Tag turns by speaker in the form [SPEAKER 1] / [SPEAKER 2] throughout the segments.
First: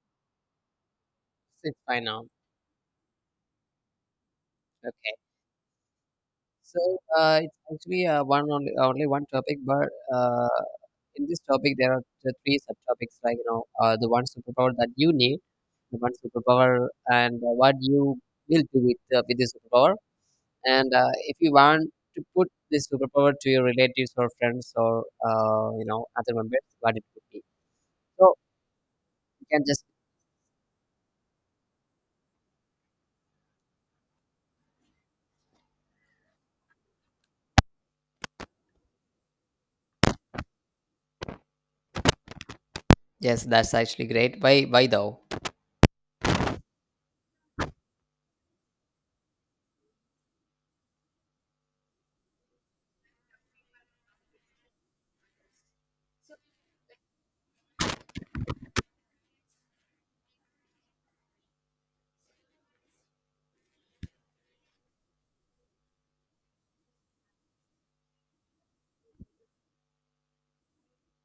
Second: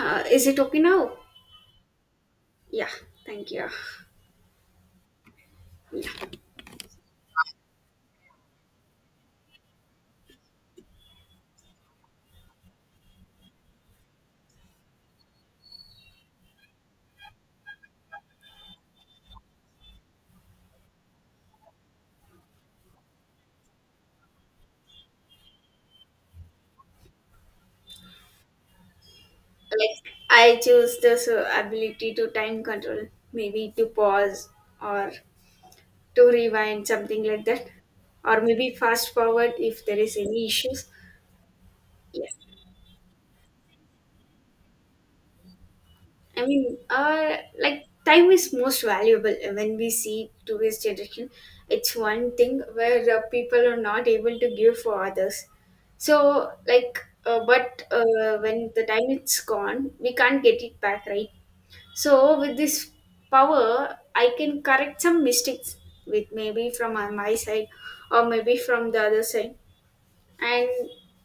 [SPEAKER 1] Is it okay now?
[SPEAKER 2] It's fine now.
[SPEAKER 1] Yeah, thank you.
[SPEAKER 2] Okay.
[SPEAKER 1] Yeah.
[SPEAKER 2] So it's actually one only one topic, but in this topic there are the three subtopics, like the one superpower that you need, the one superpower, and what you will do with with this superpower, and if you want to put this superpower to your relatives or friends or other members, what it would be. So you can just
[SPEAKER 1] Like I choose this ability to time control, maybe to pause or to rewind something like that, or maybe fast forward if there is any issues. Yeah.
[SPEAKER 2] yes, that's actually great. Why though?
[SPEAKER 1] I mean, like time is most valuable when we see today's generation. It's one thing where people are not able to give for others. So, like, but when the time is gone, we can't get it back, right? So, with this power, I can correct some mistakes with maybe from on my side or maybe from the other side, and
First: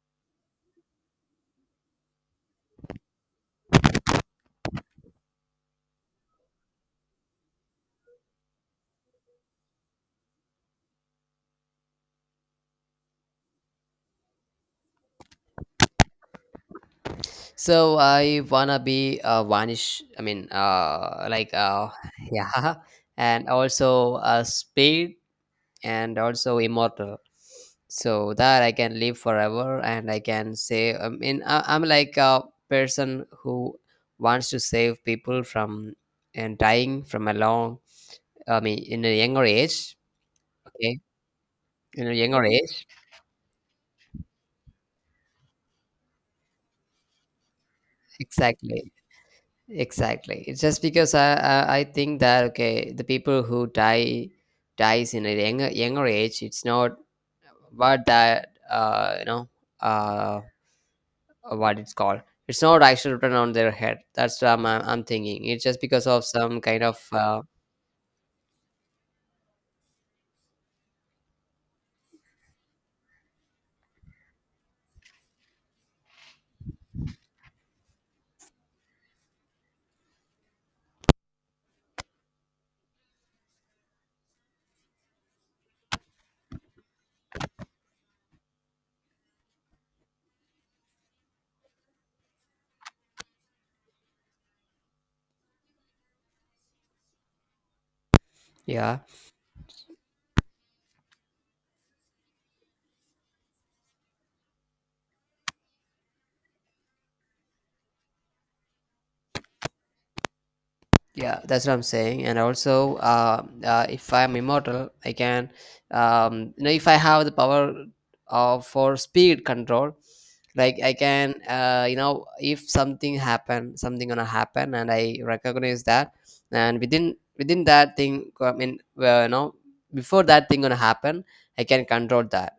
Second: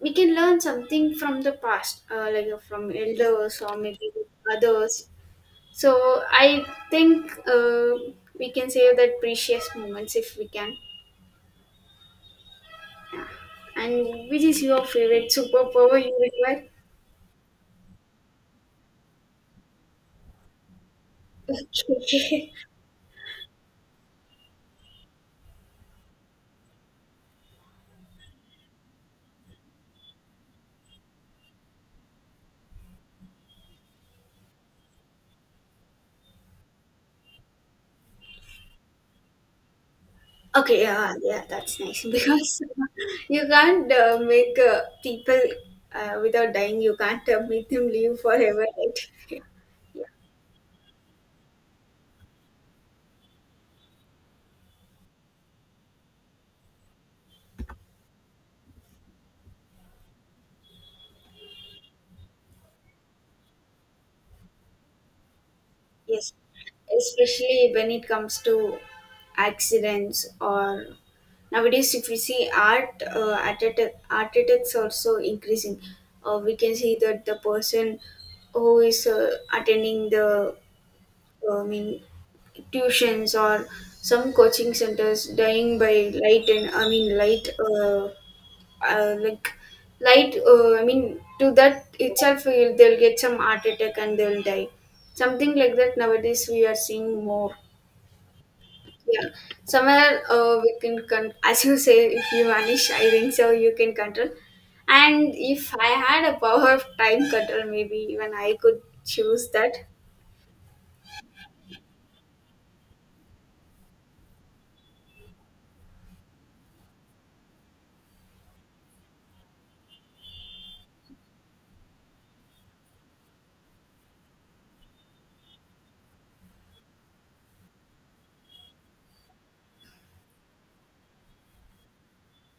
[SPEAKER 1] we can learn something from the past, from elders or maybe others so I think we can save that precious moments if we can. And which is your favorite superpower you require?
[SPEAKER 2] So I wanna be a vanish.
[SPEAKER 1] Okay.
[SPEAKER 2] Yeah, and also a speed and also immortal. So that I can live forever, and I can say. I mean, I'm like a person who wants to save people from and dying from a long. I mean, in a younger age.
[SPEAKER 1] Okay,
[SPEAKER 2] Okay,
[SPEAKER 1] yeah, yeah, that's nice.
[SPEAKER 2] in a younger
[SPEAKER 1] because
[SPEAKER 2] age,
[SPEAKER 1] you can't make people without dying. You can't make them live forever,
[SPEAKER 2] exactly.
[SPEAKER 1] right?
[SPEAKER 2] Exactly. It's just because I I think that okay, the people who die dies in a younger age. It's not what that uh what it's called. It's not actually written on their head. That's what I'm thinking. It's just because of
[SPEAKER 1] Yes,
[SPEAKER 2] some kind of
[SPEAKER 1] especially when it comes to accidents or nowadays, if we see art, art attacks also increasing. We can see that the person who is attending the, uh, I mean, tuitions or some coaching centers dying by light and I mean light. Like light, I mean to that itself they'll get some heart attack and they'll die something like that. Nowadays we are seeing more.
[SPEAKER 2] yeah.
[SPEAKER 1] Yeah. Somewhere as you say, if you vanish, I think so you can control, and if I had a power of time control, maybe even I could choose that.
[SPEAKER 2] Yeah, that's what I'm saying. And also, if I'm immortal, I can, if I have the power of for speed control, like I can, if something happen, something gonna happen, and I recognize that, and within that thing, before that thing gonna happen, I can control that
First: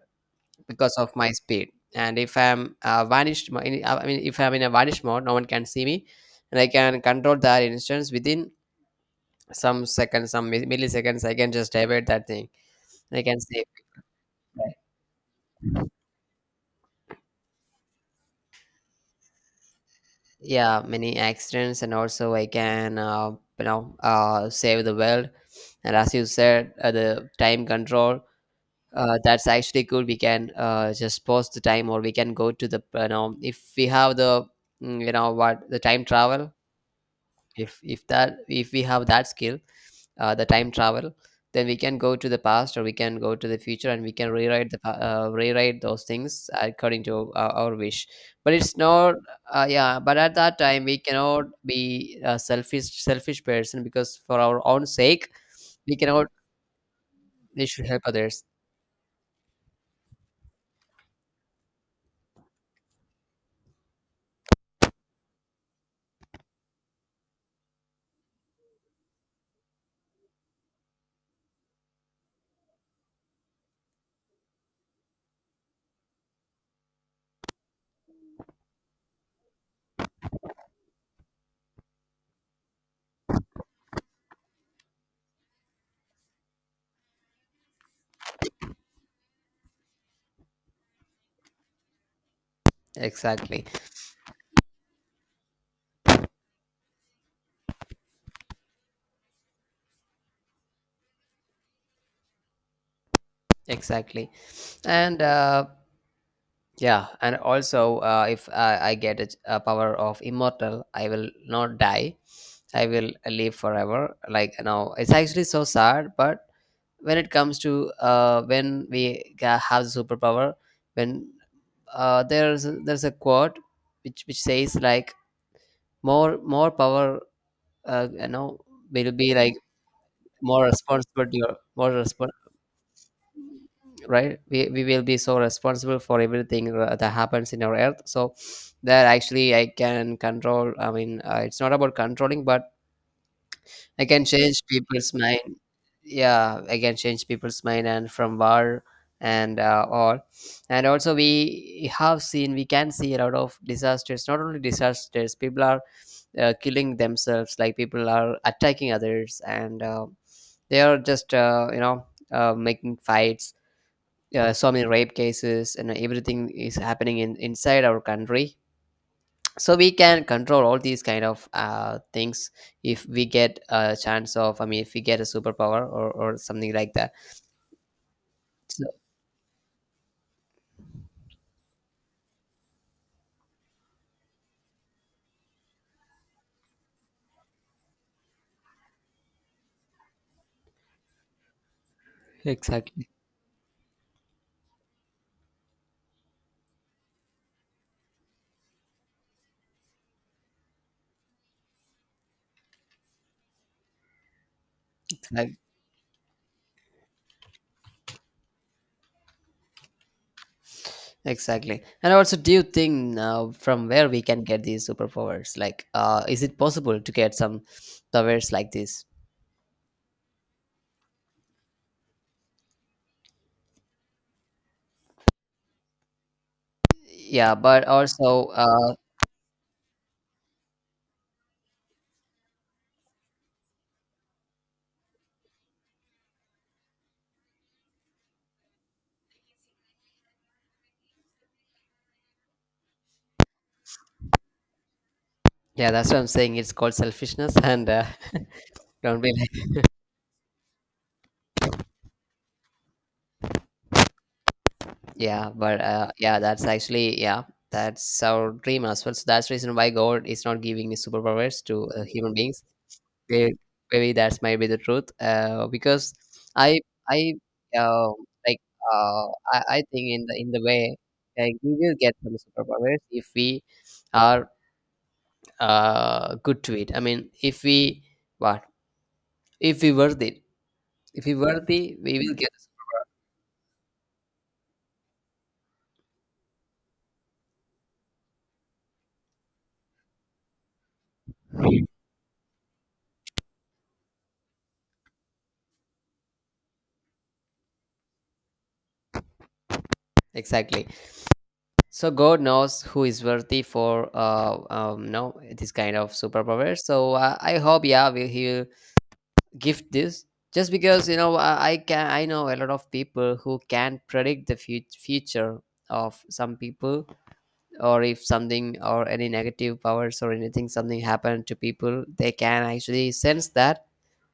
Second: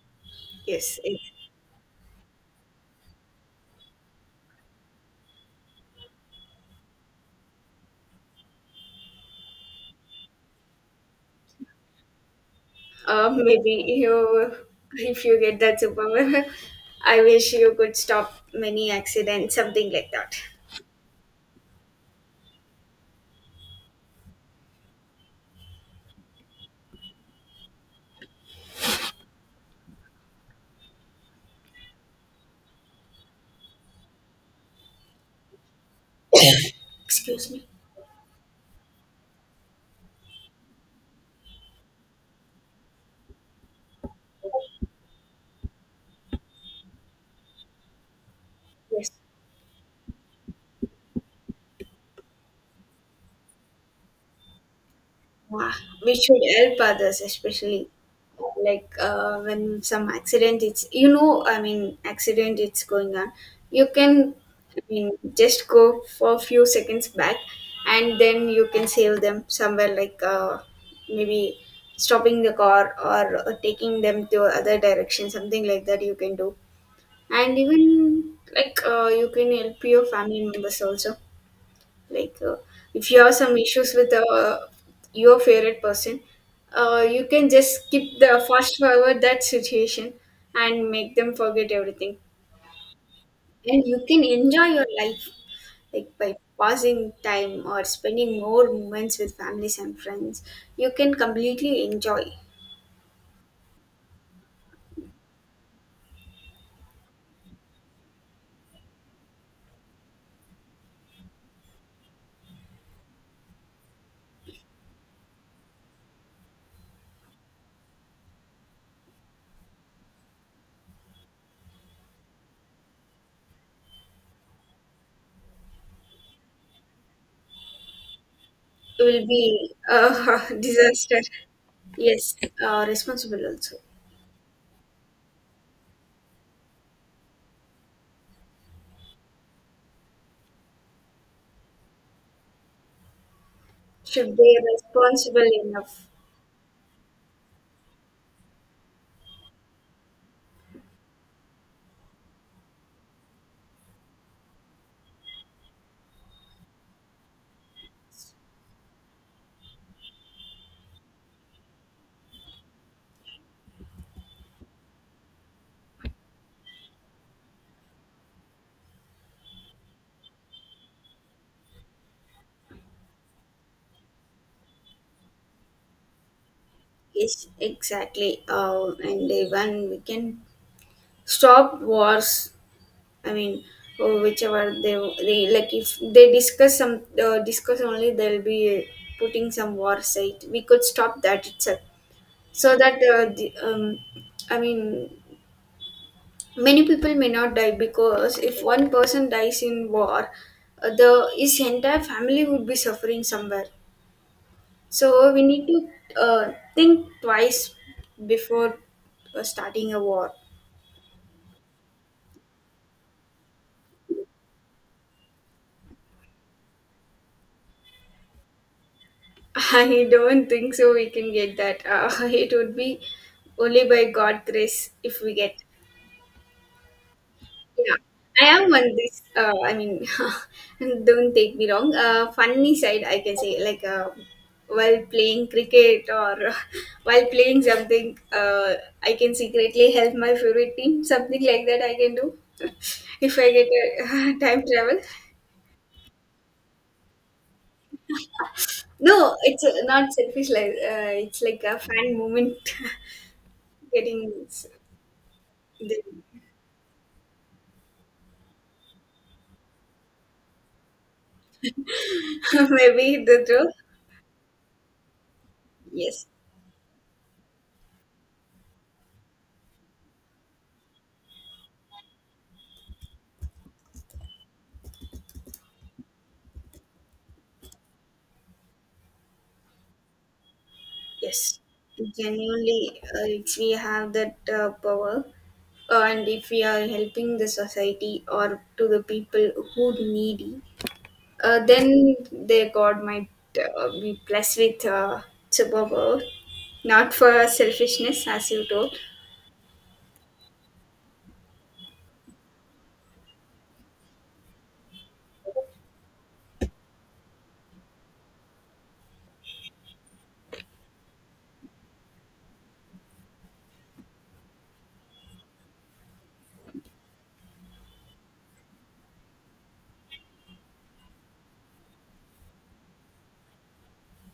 [SPEAKER 2] because
[SPEAKER 1] yes
[SPEAKER 2] of
[SPEAKER 1] it,
[SPEAKER 2] my speed. And if I'm I mean, if I'm in a vanished mode, no one can see me, and I can control that instance within some seconds, milliseconds, I can just divert that thing. I
[SPEAKER 1] uh,
[SPEAKER 2] can save,
[SPEAKER 1] maybe You,
[SPEAKER 2] like,
[SPEAKER 1] if you get that superpower, I wish you could stop many accidents, something like that.
[SPEAKER 2] yeah, many accidents, and also I can, save the world. And as you said, the time control. That's actually good. We can just pause the time, or we can go to the, if we have the, what the time travel.
[SPEAKER 1] Excuse me.
[SPEAKER 2] If we have that skill, the time travel, then we can go to the past or we can go to the future, and we can rewrite rewrite those things according to our wish, but it's
[SPEAKER 1] Yes.
[SPEAKER 2] not yeah, but at that time we cannot be a selfish person. Because for our own sake
[SPEAKER 1] Ah,
[SPEAKER 2] we
[SPEAKER 1] we
[SPEAKER 2] cannot,
[SPEAKER 1] should help others,
[SPEAKER 2] we should
[SPEAKER 1] especially
[SPEAKER 2] help others,
[SPEAKER 1] when some accident, It's you know, I mean, accident, it's going on. You can, just go for a few seconds back, and then you can save them somewhere like maybe stopping the car or taking them to other direction, something like that. You can do, and even like, you can help your family members also, like, if you have some issues with your favorite person, you can just skip the fast forward that situation and make them forget everything,
[SPEAKER 2] exactly,
[SPEAKER 1] and you can enjoy your life like by passing time or spending more moments with families and friends. You can completely enjoy it.
[SPEAKER 2] exactly, and yeah, and also if I get a power of immortal, I will not die. I will live forever. Like no, it's actually so sad. But when it comes to when we have superpower, when there's a quote which says like more power, uh, you know, will
[SPEAKER 1] Will
[SPEAKER 2] be like
[SPEAKER 1] be a
[SPEAKER 2] more
[SPEAKER 1] disaster.
[SPEAKER 2] responsible to your more,
[SPEAKER 1] Yes, responsible also.
[SPEAKER 2] right. We will be so responsible for everything that happens in our earth. So that actually I can control, I mean, it's not about controlling, but I can
[SPEAKER 1] Should be
[SPEAKER 2] change people's
[SPEAKER 1] responsible
[SPEAKER 2] mind.
[SPEAKER 1] enough.
[SPEAKER 2] Yeah, I can change people's mind and from war, and all. And also we have seen, we can see a lot of disasters. Not only disasters, people are killing themselves, like people are attacking others, and they are just making fights, so many rape cases and everything is happening in inside our country. So we can control all these kind of things if we get a chance of, I mean, if we get a superpower or something like that.
[SPEAKER 1] Yes, exactly.
[SPEAKER 2] So
[SPEAKER 1] And even we can stop wars. I mean, or whichever they like, if they discuss some discuss only, they'll be putting some war site. We could stop that itself, so that
[SPEAKER 2] exactly,
[SPEAKER 1] I mean, many people may not die, because if one person dies in war, the his entire family would be suffering somewhere. So we
[SPEAKER 2] exactly,
[SPEAKER 1] need to think twice before starting a war.
[SPEAKER 2] exactly. And also do you think from where we can get these superpowers, like is it possible to get some powers like this?
[SPEAKER 1] I don't think so we can get that. It would be only by God grace if we get.
[SPEAKER 2] Yeah, but
[SPEAKER 1] Yeah,
[SPEAKER 2] also
[SPEAKER 1] I am on this. Don't take me wrong. Funny side, I can say, like, while playing cricket or while playing something, I can secretly help my favorite team. Something like that, I can do if I get a time travel.
[SPEAKER 2] yeah, that's what I'm saying, it's called selfishness, and don't be.
[SPEAKER 1] No, it's not selfish. Like, it's like a fan moment, getting s-
[SPEAKER 2] Yeah, but
[SPEAKER 1] the
[SPEAKER 2] yeah, that's actually yeah, that's our dream as well. So that's the reason why God is not giving the superpowers to human beings.
[SPEAKER 1] maybe the
[SPEAKER 2] They,
[SPEAKER 1] truth.
[SPEAKER 2] maybe that's might be the truth. Because
[SPEAKER 1] Yes,
[SPEAKER 2] I I uh, like uh, I think in the way, like we will get some superpowers if we are good to it. I mean, if we what, if we worth it, if we
[SPEAKER 1] yes.
[SPEAKER 2] worthy, we will get
[SPEAKER 1] Genuinely, if we have that power, and if we are helping the society or to the people who needy, then their God might be blessed with superpower. Not for selfishness, as you told.
[SPEAKER 2] exactly. So God knows who is worthy for no this kind of superpower. So I hope, yeah, he'll gift this. Just because you know, I know a lot of people who can predict the future of some people, or if something or any negative powers or anything, something happened to people, they can actually sense that,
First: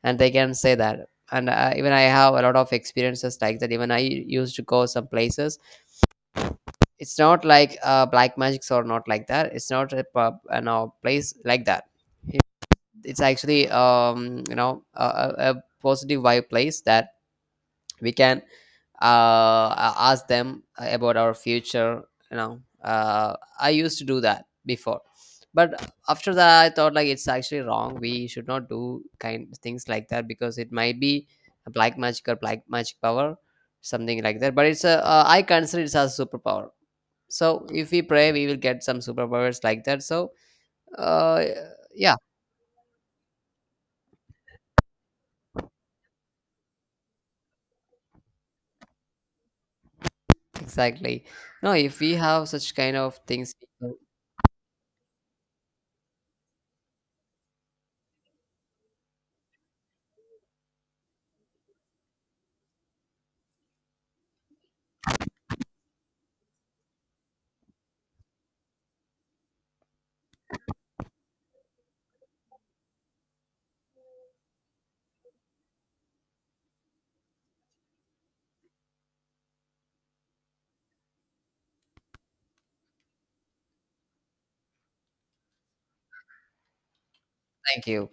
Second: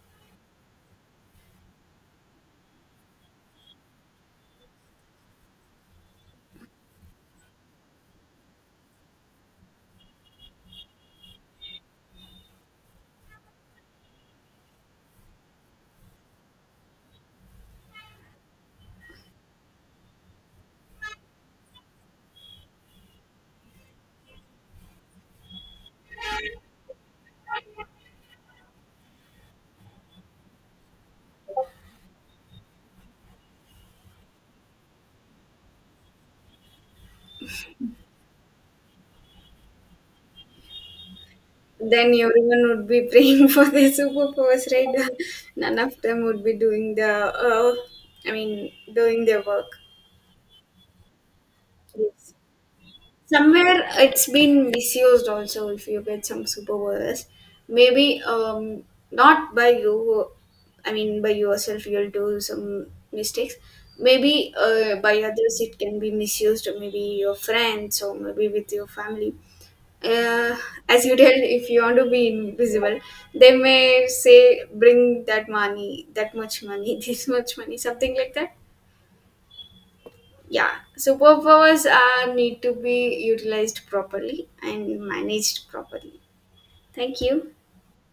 [SPEAKER 2] and they can say that. And even I have a lot of experiences like that. Even I used to go some places. It's not like black magics or not like that. It's not a pub, no, place like that. It- It's actually a, a positive vibe place that we can ask them about our future. You know, I used to do that before, but after that I thought like it's actually wrong. We should not do kind things like that because it might be a black magic or black magic power, something like that. But it's a, I consider it as a superpower. So if we pray we will get some superpowers like that. So uh
[SPEAKER 1] Then
[SPEAKER 2] yeah,
[SPEAKER 1] everyone would be praying for their superpowers, right? None of them would be doing the, doing their work.
[SPEAKER 2] exactly. No, if we
[SPEAKER 1] Yes.
[SPEAKER 2] have such kind of things,
[SPEAKER 1] Somewhere
[SPEAKER 2] thank
[SPEAKER 1] it's been misused also. If you get some superpowers, maybe, um, not by you, I mean by yourself you'll do some mistakes. Maybe by others it can be misused, or maybe your friends or maybe with your family. uh, as you tell, if you want to be invisible, they may say bring that money, that much money, this much money, something like that. Yeah, superpowers are need to be utilized properly and managed properly. Thank you.
[SPEAKER 2] you.